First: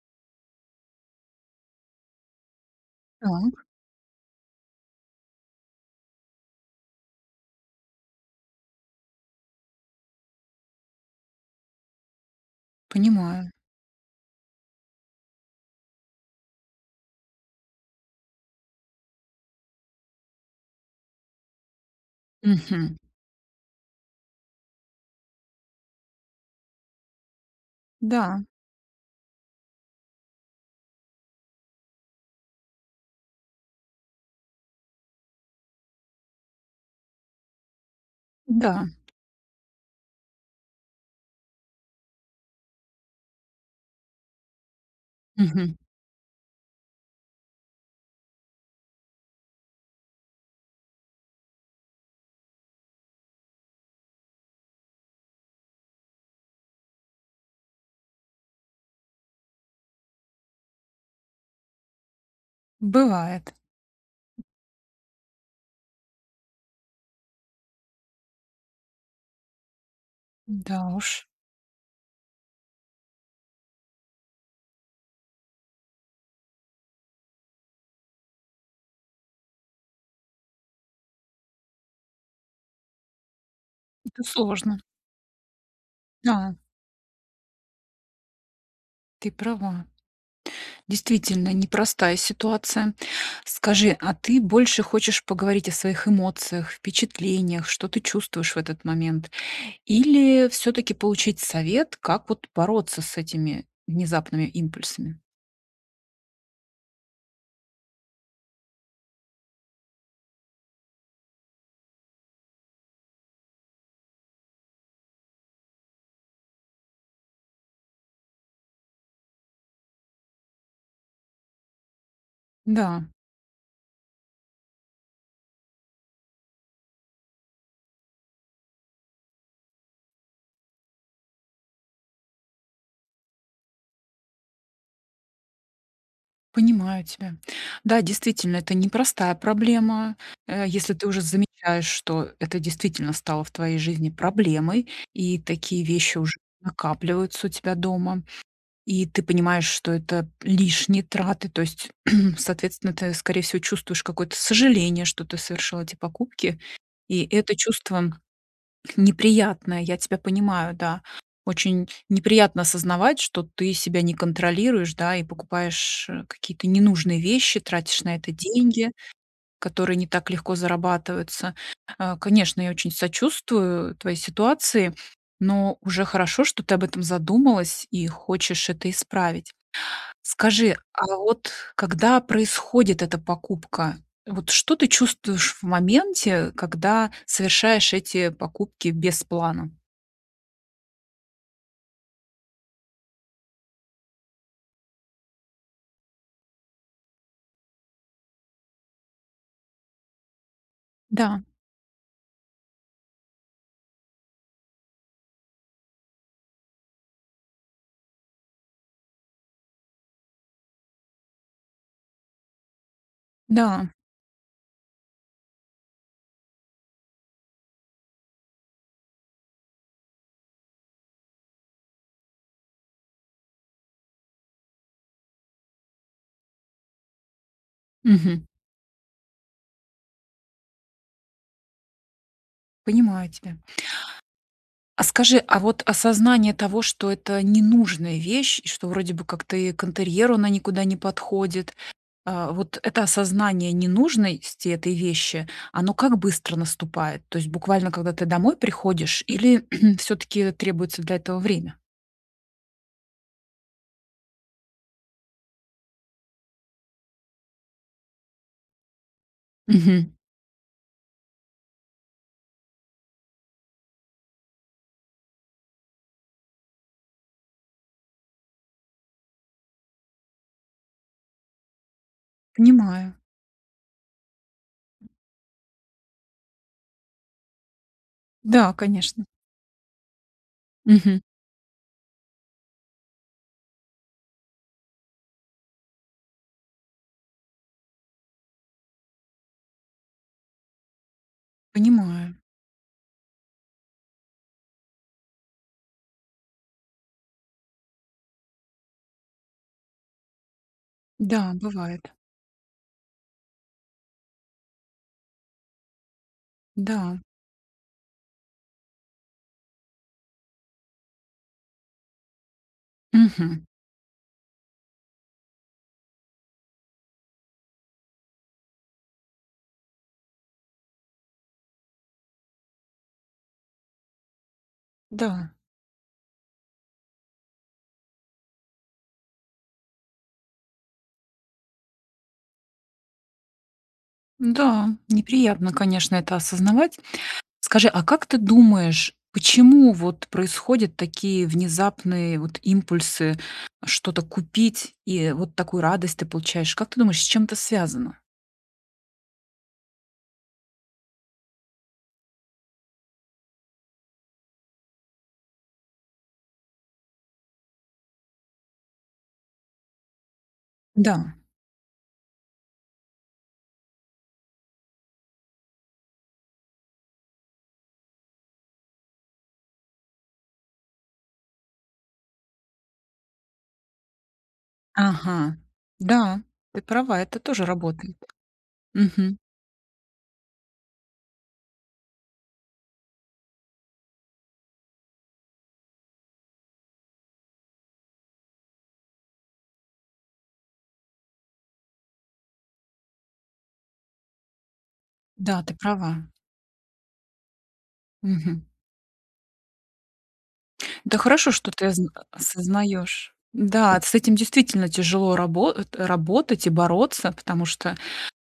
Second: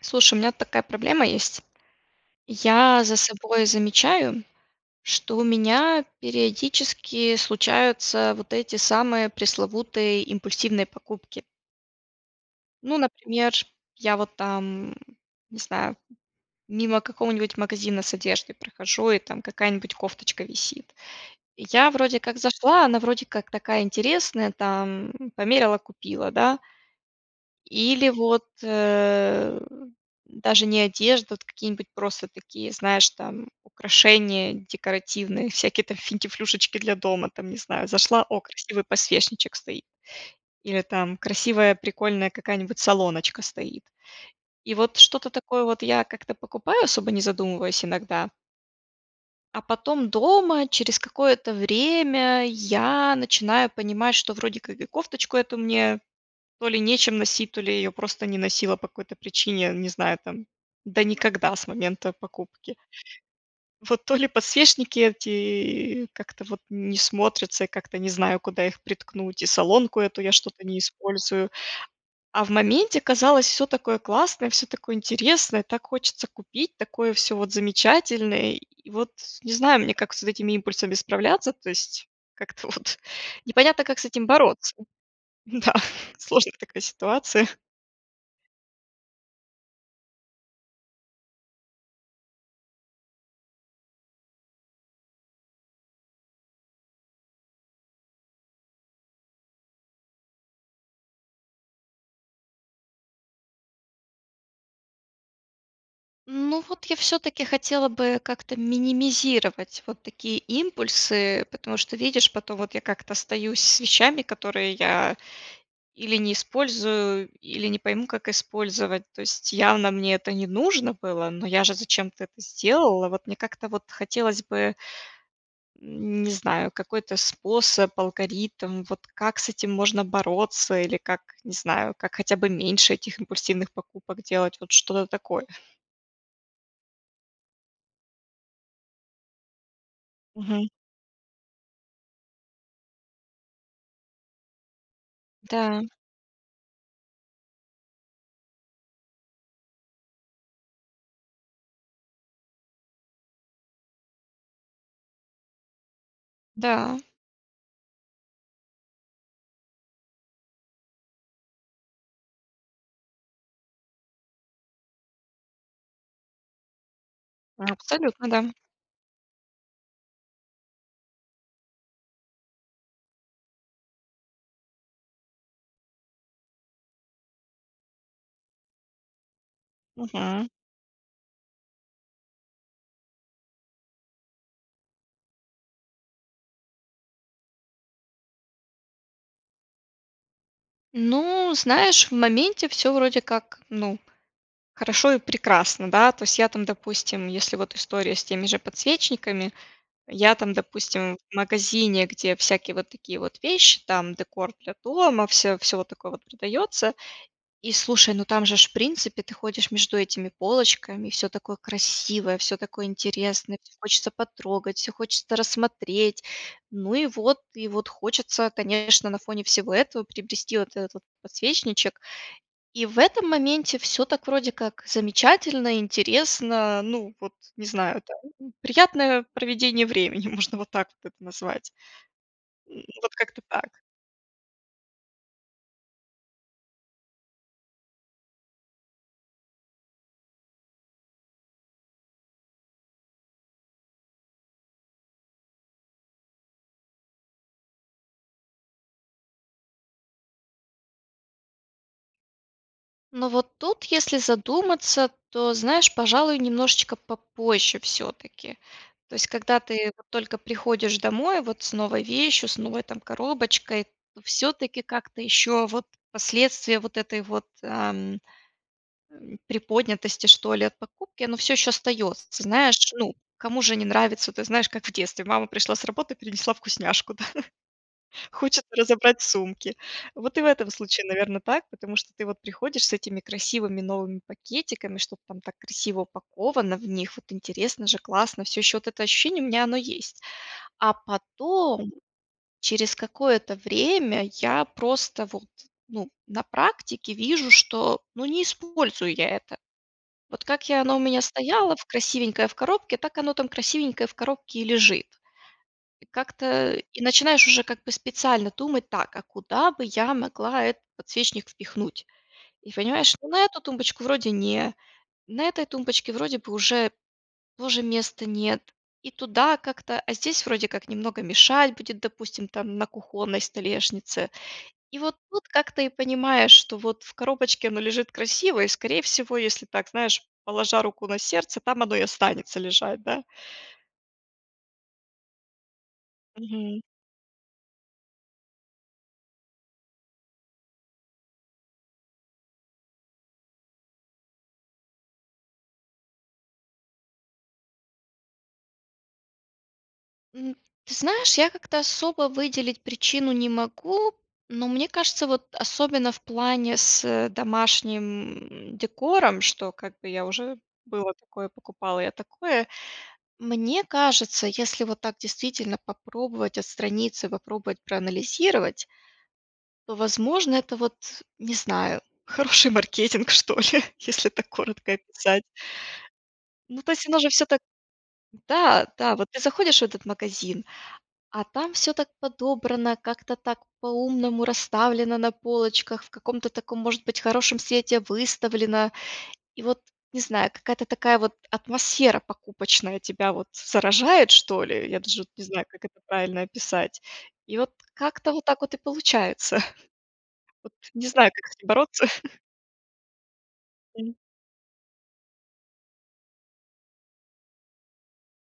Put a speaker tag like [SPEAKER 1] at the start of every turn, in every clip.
[SPEAKER 1] Слушай, у меня такая проблема есть. Я за
[SPEAKER 2] Так.
[SPEAKER 1] собой замечаю, что у меня периодически случаются вот эти самые пресловутые импульсивные покупки. Ну,
[SPEAKER 2] Понимаю.
[SPEAKER 1] например, я, вот, там, м, не знаю, мимо какого-нибудь магазина с одеждой прохожу, и там какая-нибудь кофточка висит. Я, вроде как, зашла,
[SPEAKER 2] Мгм.
[SPEAKER 1] она, вроде как, такая интересная, там, померила, купила, да. Или вот,
[SPEAKER 2] Да.
[SPEAKER 1] э, даже не одежда, а вот какие-нибудь просто такие, знаешь, там, украшения декоративные, всякие, там, финтифлюшечки для дома, там, не знаю. Зашла: "О, красивый
[SPEAKER 2] Да.
[SPEAKER 1] подсвечничек стоит". Или, там, красивая, прикольная какая-нибудь солоночка стоит. И вот что-то такое,
[SPEAKER 2] Мгм.
[SPEAKER 1] вот, я как-то покупаю, особо не задумываясь иногда. А потом дома, через какое-то время, я начинаю понимать, что вроде как и кофточку эту мне, то ли нечем носить, то ли я её просто не носила по какой-то причине, я не знаю, там, да никогда с момента покупки.
[SPEAKER 2] Бывает.
[SPEAKER 1] Вот то ли подсвечники эти как-то, вот, не смотрятся, и как-то не знаю, куда их приткнуть, и солонку эту я что-то не
[SPEAKER 2] Да уж.
[SPEAKER 1] использую. А в моменте казалось: всё такое классное, всё такое интересное, так хочется купить, такое всё, вот, замечательное, и вот, не знаю, мне как с вот этими импульсами справляться, то есть как-то вот непонятно, как с
[SPEAKER 2] Это
[SPEAKER 1] этим бороться.
[SPEAKER 2] сложно.
[SPEAKER 1] Да, сложная
[SPEAKER 2] Да.
[SPEAKER 1] это такая ситуация.
[SPEAKER 2] Ты права. Действительно, непростая ситуация. Скажи, а ты больше хочешь поговорить о своих эмоциях, впечатлениях, что ты чувствуешь в этот момент? Или всё-таки получить совет, как, вот, бороться с этими внезапными импульсами?
[SPEAKER 1] Ну, вот я всё-таки хотела бы как-то минимизировать вот такие импульсы, потому что, видишь, потом вот я как-то остаюсь с вещами, которые я или не использую, или не пойму, как использовать. То есть явно мне это не нужно было, но я же зачем-то это
[SPEAKER 2] Да.
[SPEAKER 1] сделала, вот, мне как-то, вот хотелось бы м, не знаю, какой-то способ, алгоритм, вот как с этим можно бороться, или как, не знаю, как хотя бы меньше этих импульсивных покупок делать. Вот что-то такое.
[SPEAKER 2] Понимаю тебя. Да, действительно, это непростая проблема. Э,
[SPEAKER 1] Мгм.
[SPEAKER 2] если ты уже замечаешь, что это действительно стало в твоей жизни проблемой, и
[SPEAKER 1] Да.
[SPEAKER 2] такие вещи уже накапливаются у тебя дома, и ты понимаешь, что это лишние траты. То есть, соответственно, ты, скорее всего, чувствуешь какое-то сожаление, что ты совершила эти покупки.
[SPEAKER 1] Да.
[SPEAKER 2] И это чувство неприятное, я тебя понимаю, да. Очень неприятно осознавать, что ты себя не контролируешь, да, и покупаешь, э, какие-то ненужные вещи, тратишь на
[SPEAKER 1] Абсолютно,
[SPEAKER 2] это
[SPEAKER 1] да.
[SPEAKER 2] деньги, которые не так легко зарабатываются. А, конечно, я очень сочувствую твоей ситуации, но уже хорошо, что ты об этом задумалась и хочешь это исправить.
[SPEAKER 1] Мгм.
[SPEAKER 2] Скажи, а вот когда происходит эта покупка, вот что ты чувствуешь в моменте, э, когда совершаешь эти покупки без плана?
[SPEAKER 1] Ну, знаешь, в моменте всё вроде как, ну, хорошо и прекрасно, да. То есть я там, допустим, если вот история с теми же подсвечниками, я там, допустим, в
[SPEAKER 2] Да.
[SPEAKER 1] магазине, где всякие вот такие вот вещи, там декор для дома, всё, всё вот такое вот продается, и слушай, ну там же ж в принципе ты ходишь между этими полочками, и всё такое красивое, всё такое интересное, всё
[SPEAKER 2] Да.
[SPEAKER 1] хочется потрогать, всё хочется рассмотреть. Ну и вот, и вот хочется, конечно, на фоне всего этого приобрести вот этот вот подсвечничек, и в этом моменте всё так вроде как замечательно, интересно, ну вот, не знаю
[SPEAKER 2] Мгм.
[SPEAKER 1] там, приятное проведение времени, можно вот так вот это назвать. М, вот
[SPEAKER 2] Понимаю
[SPEAKER 1] как-то
[SPEAKER 2] тебя.
[SPEAKER 1] так.
[SPEAKER 2] А скажи, а вот осознание того, что это ненужная вещь и что вроде бы как-то и к интерьеру она никуда не подходит, а, вот это осознание ненужности этой вещи, оно как быстро наступает? То есть буквально когда ты домой приходишь, или всё-таки требуется для этого время?
[SPEAKER 1] Ну, вот тут, если задуматься, то знаешь, пожалуй, немножечко попозже всё-таки, то есть когда ты вот
[SPEAKER 2] Мгм.
[SPEAKER 1] только приходишь домой вот с новой вещью, с новой там коробочкой, то всё-таки как-то ещё вот последствия вот этой вот, ам, м, приподнятости, что ли, от покупки, оно всё ещё остаётся. Знаешь,
[SPEAKER 2] Понимаю.
[SPEAKER 1] ну, кому же не нравится? Ты знаешь, как в детстве: "Мама пришла с работы принесла вкусняшку". Да, хочется
[SPEAKER 2] Да,
[SPEAKER 1] разобрать
[SPEAKER 2] конечно.
[SPEAKER 1] сумки. Вот и в этом случае,
[SPEAKER 2] Мгм.
[SPEAKER 1] наверно, так, потому что ты вот приходишь с этими красивыми новыми пакетиками, что-то там так красиво упаковано в них, вот интересно же, классно, всё ещё вот это ощущение у меня оно есть. А потом,
[SPEAKER 2] Понимаю.
[SPEAKER 1] через какое-то время я просто вот, ну, на практике вижу, что, ну, не использую я это. Вот как я и оно у меня
[SPEAKER 2] Да,
[SPEAKER 1] стояло в
[SPEAKER 2] бывает.
[SPEAKER 1] красивенькое в коробке, так оно там красивенькое в коробке и лежит. И как-то, э, и
[SPEAKER 2] Да.
[SPEAKER 1] начинаешь уже как бы специально думать: "Так, а куда бы я могла этот подсвечник впихнуть?". И понимаешь, что на эту
[SPEAKER 2] Мгм.
[SPEAKER 1] тумбочку вроде не, на этой тумбочке вроде бы уже тоже места нет, и туда как-то, а здесь вроде как немного мешать будет, допустим, там на кухонной столешнице. И вот тут
[SPEAKER 2] Да.
[SPEAKER 1] как-то и понимаешь, что вот в коробочке оно лежит красиво и, скорее всего, если так, знаешь, положа руку на сердце, там оно и останется лежать, да.
[SPEAKER 2] Да, неприятно, конечно, это
[SPEAKER 1] Мгм.
[SPEAKER 2] осознавать. Скажи, а как ты думаешь, почему вот происходят такие внезапные вот импульсы что-то купить, и вот такую радость ты получаешь? Как ты думаешь, с чем это связано?
[SPEAKER 1] М, ты знаешь, я как-то особо выделить причину не могу, но, мне кажется, вот особенно в плане с домашним, м, декором, что как бы я уже было
[SPEAKER 2] Да.
[SPEAKER 1] такое, покупала я такое, мне кажется, если вот так действительно попробовать отстраниться, попробовать проанализировать то, возможно, это вот, не знаю, хороший маркетинг что ли, если так коротко описать.
[SPEAKER 2] Ага, да, ты
[SPEAKER 1] Ну, то есть
[SPEAKER 2] права,
[SPEAKER 1] оно же
[SPEAKER 2] это
[SPEAKER 1] всё так,
[SPEAKER 2] тоже работает.
[SPEAKER 1] да, да, вот
[SPEAKER 2] Мгм.
[SPEAKER 1] ты заходишь в этот магазин, а там всё так подобрано, как-то так по-умному расставлено на полочках, в каком-то таком, может быть, хорошем свете выставлено. И вот, не знаю, какая-то такая вот атмосфера покупочная тебя вот заражает что ли, я даже вот не
[SPEAKER 2] Да,
[SPEAKER 1] знаю,
[SPEAKER 2] ты
[SPEAKER 1] как это
[SPEAKER 2] права.
[SPEAKER 1] правильно описать, и вот как-то вот так
[SPEAKER 2] Мгм.
[SPEAKER 1] вот и получается. Вот, э, не
[SPEAKER 2] Это
[SPEAKER 1] знаю, как
[SPEAKER 2] хорошо,
[SPEAKER 1] с этим
[SPEAKER 2] что ты
[SPEAKER 1] бороться.
[SPEAKER 2] озн осознаёшь. Да, с
[SPEAKER 1] М.
[SPEAKER 2] этим действительно тяжело рабо э, работать и бороться, потому что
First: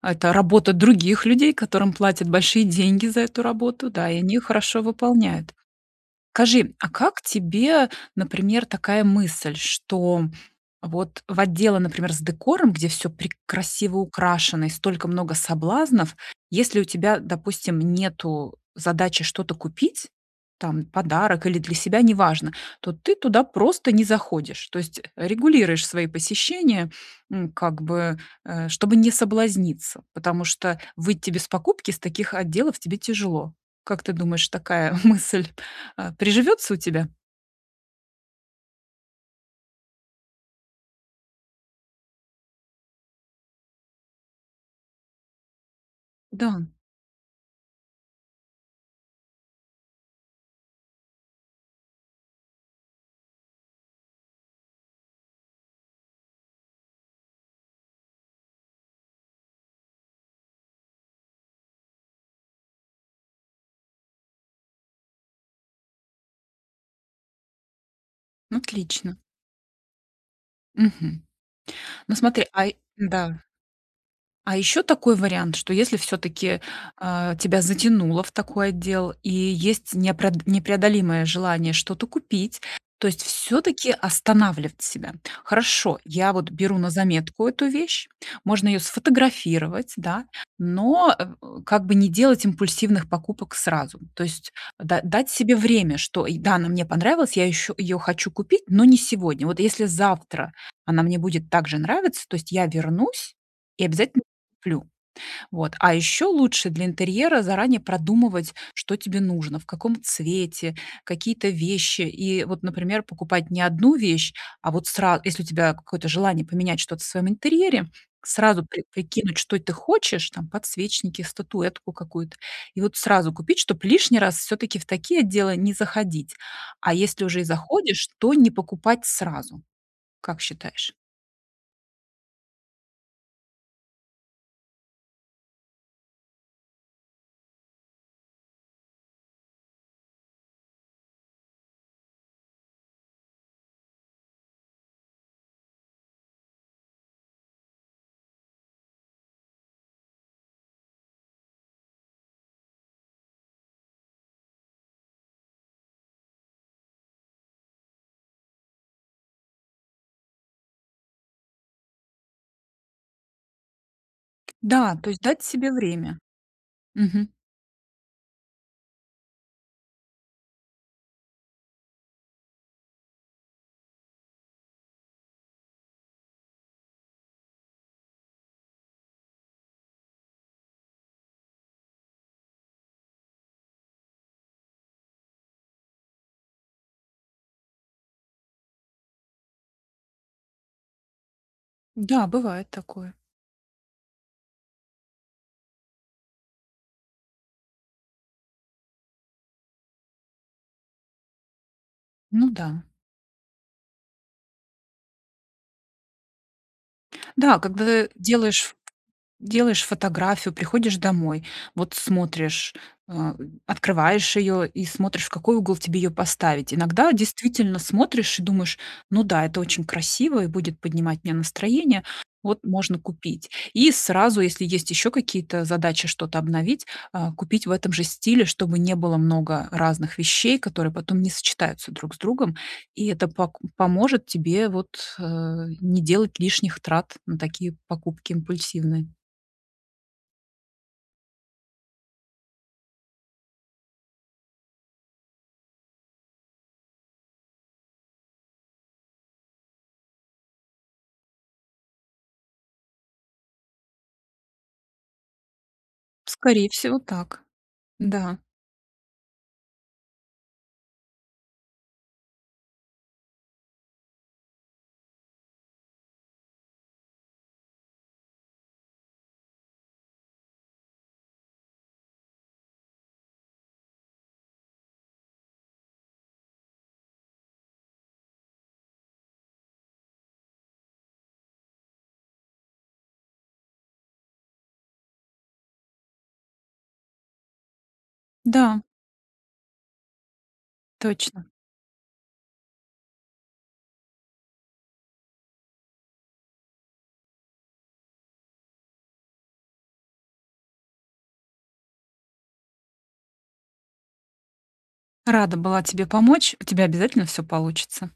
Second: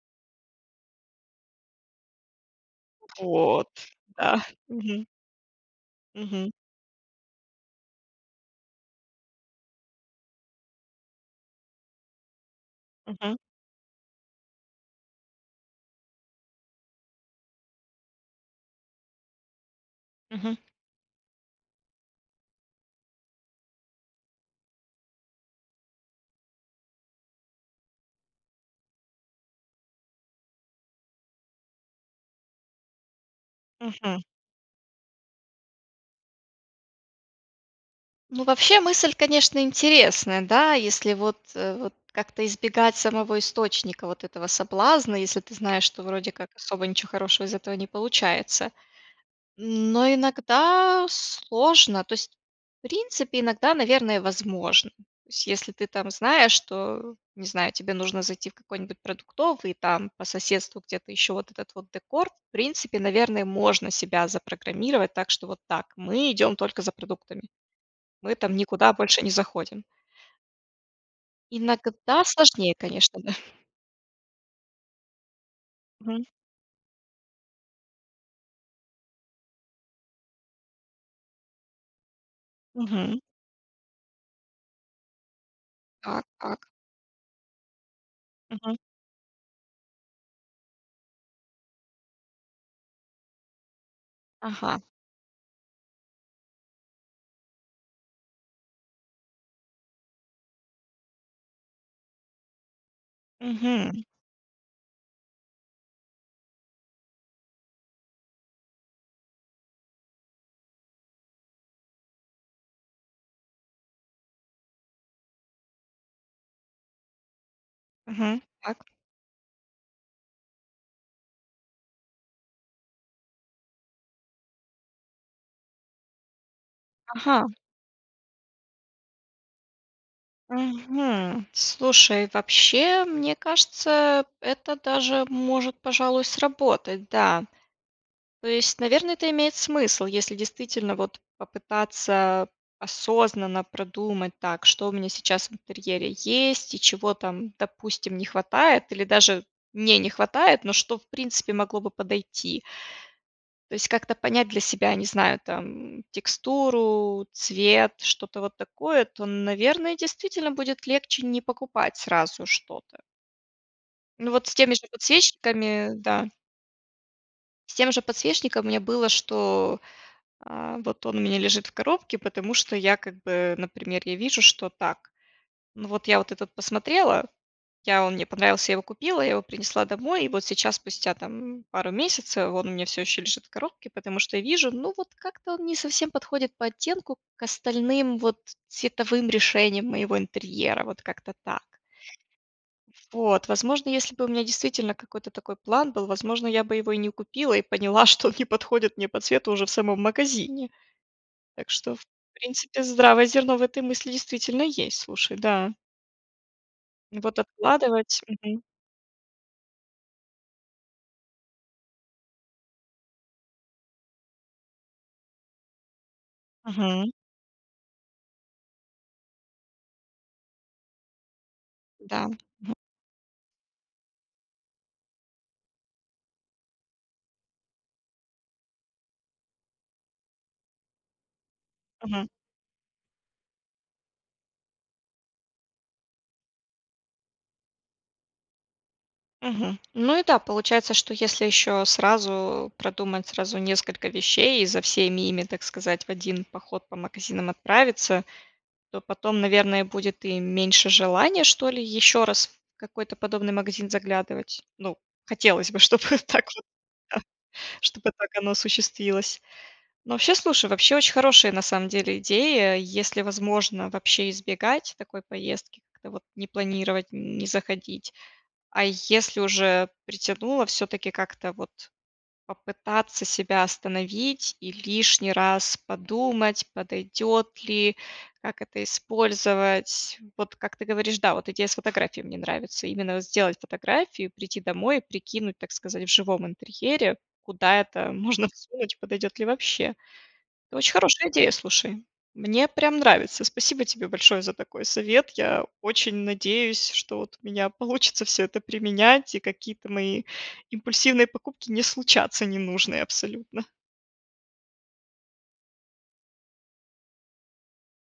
[SPEAKER 2] это работа других людей, которым платят большие деньги за эту
[SPEAKER 1] Вот,
[SPEAKER 2] работу, да, и они её
[SPEAKER 1] да,
[SPEAKER 2] хорошо
[SPEAKER 1] мгм.
[SPEAKER 2] выполняют.
[SPEAKER 1] Мгм.
[SPEAKER 2] Скажи, а как тебе, например, такая мысль, что вот в отделы, например, с декором, где всё прек
[SPEAKER 1] Мгм.
[SPEAKER 2] красиво украшено и столько много соблазнов, если у тебя, э, допустим, нету задачи что-то купить,
[SPEAKER 1] Мгм.
[SPEAKER 2] там подарок или для себя, неважно, то ты туда просто не заходишь. То есть, э, регулируешь свои посещения, м, как бы, э, чтобы не соблазниться, потому что выйти без покупки с таких отделов тебе тяжело. Как ты
[SPEAKER 1] Мгм.
[SPEAKER 2] думаешь, такая мысль, а, приживётся у тебя?
[SPEAKER 1] Ну, вообще мысль, конечно, интересная, да, если вот, вот как-то избегать самого источника вот этого соблазна, если ты знаешь, что вроде как
[SPEAKER 2] Да.
[SPEAKER 1] особо ничего хорошего из этого не получается. Но иногда сложно, то есть, в принципе, иногда, наверное, возможно. То есть если ты там знаешь, что, не знаю, тебе нужно зайти в какой-нибудь продуктовый и там по соседству где-то еще вот этот вот декор, в принципе, наверное, можно себя запрограммировать, так что вот так. Мы идем только за продуктами, мы там никуда
[SPEAKER 2] Отлично!
[SPEAKER 1] больше не заходим.
[SPEAKER 2] Мгм, ну
[SPEAKER 1] Иногда
[SPEAKER 2] смотри, а
[SPEAKER 1] сложнее,
[SPEAKER 2] й
[SPEAKER 1] конечно, да.
[SPEAKER 2] Да. А ещё такой вариант, что если
[SPEAKER 1] Мгм.
[SPEAKER 2] всё-таки, а, тебя затянуло в такой отдел и есть неопред непреодолимое желание что-то купить, то
[SPEAKER 1] Мгм.
[SPEAKER 2] есть всё-таки останавливать себя. Хорошо,
[SPEAKER 1] Так
[SPEAKER 2] я вот
[SPEAKER 1] как
[SPEAKER 2] беру на заметку эту вещь. Можно
[SPEAKER 1] Мгм.
[SPEAKER 2] её сфотографировать, да, но, м, как бы, не делать импульсивных покупок сразу. То есть
[SPEAKER 1] Ага.
[SPEAKER 2] да дать себе время, что, да, она мне понравилась, я еще, я её хочу купить, но не сегодня. Вот, если завтра она мне будет так же нравиться, то есть я вернусь и
[SPEAKER 1] Мгм.
[SPEAKER 2] обязательно куплю. Вот, а ещё лучше для интерьера заранее продумывать, что тебе нужно, в каком цвете, какие-то вещи. И вот, например, покупать не 1 вещь, а вот сра если у тебя какое-то желание поменять что-то в своем интерьере,
[SPEAKER 1] Мгм,
[SPEAKER 2] сразу при
[SPEAKER 1] так.
[SPEAKER 2] прикинуть, что ты хочешь, там подсвечники, статуэтку какую-то, и вот сразу купить, чтоб лишний раз всё-таки в такие отделы не заходить, а если уже и
[SPEAKER 1] Ага.
[SPEAKER 2] заходишь, то не покупать сразу. Как считаешь?
[SPEAKER 1] Мгм, слушай, вообще, мне кажется, это даже может, пожалуй, сработать, да. То есть, наверно, это имеет смысл, если действительно, вот, попытаться осознанно продумать, так что у меня сейчас в интерьере есть и чего там, допустим, не хватает или даже не не хватает, но что в принципе могло бы подойти. То есть как-то понять для себя, не знаю, там: м, текстуру, цвет, что-то вот такое, то, наверное, действительно будет легче не покупать сразу что-то. Ну вот, с теми же
[SPEAKER 2] Да, то есть дать себе
[SPEAKER 1] подсвечниками
[SPEAKER 2] время,
[SPEAKER 1] да.
[SPEAKER 2] мгм.
[SPEAKER 1] С тем же подсвечником у меня было, что, э, вот он у меня лежит в коробке, потому что я, как бы, например я вижу, что так Ну, вот это вот посмотрела, я он мне понравился, я его купила, я его принесла домой, и вот сейчас, спустя, там, пару месяцев, он у меня всё ещё лежит в коробке, потому что я вижу: ну, вот, как-то он не совсем подходит по оттенку к остальным, вот, цветовым решениям моего интерьера, вот как-то так.
[SPEAKER 2] Да, бывает такое.
[SPEAKER 1] Вот, возможно, если бы у меня действительно какой-то такой план был, возможно, я бы его и не купила и поняла, что он не подходит мне по цвету уже в самом магазине. Так что, в
[SPEAKER 2] Ну
[SPEAKER 1] принципе,
[SPEAKER 2] да.
[SPEAKER 1] здравое зерно в этой мысли действительно есть, слушай, да. Ну, вот
[SPEAKER 2] Да, когда ты
[SPEAKER 1] откладывать, мгм.
[SPEAKER 2] делаешь делаешь фотографию, приходишь домой, вот смотришь, а, открываешь её и смотришь, в какой угол тебе её поставить.
[SPEAKER 1] Мгм.
[SPEAKER 2] Иногда действительно смотришь и думаешь: "Ну да, это очень красиво и будет поднимать мне настроение.
[SPEAKER 1] Да.
[SPEAKER 2] Вот, можно купить". И сразу, если есть ещё какие-то задачи что-то обновить, а, купить в этом же стиле, чтобы не было много разных вещей, которые потом не сочетаются друг с
[SPEAKER 1] Мгм.
[SPEAKER 2] другом. И это пок поможет тебе вот, э, не делать лишних трат на такие покупки импульсивные.
[SPEAKER 1] Мгм. Ну и да, получается, что если ещё сразу продумать сразу несколько вещей и за всеми ими, так сказать, в один поход по магазинам отправиться, то потом, наверное, будет и меньше желания, что ли, ещё раз в какой-то подобный магазин заглядывать. Ну, хотелось бы, чтобы так вот,
[SPEAKER 2] Скорее всего
[SPEAKER 1] да,
[SPEAKER 2] так.
[SPEAKER 1] чтобы так
[SPEAKER 2] Да.
[SPEAKER 1] оно осуществилось. Ну вообще, слушай, вообще очень хорошая, на самом деле, идея. Если возможно вообще избегать такой поездки, как-то вот не планировать, не заходить. А если уже притянуло, всё-таки как-то вот попытаться себя остановить и лишний раз подумать, подойдет ли, как это использовать. Вот как ты говоришь, да, вот идея с фотографией мне нравится. Именно сделать фотографию, прийти домой, прикинуть, так сказать, в живом интерьере, куда это можно
[SPEAKER 2] Да.
[SPEAKER 1] всунуть, подойдет ли вообще. Очень хорошая
[SPEAKER 2] Точно.
[SPEAKER 1] идея, слушай. Мне прям нравится. Спасибо тебе большое за такой совет. Я очень надеюсь, что вот у меня получится всё это применять и какие-то мои импульсивные покупки не случатся ненужные абсолютно.
[SPEAKER 2] Рада была тебе помочь, у тебя обязательно всё получится.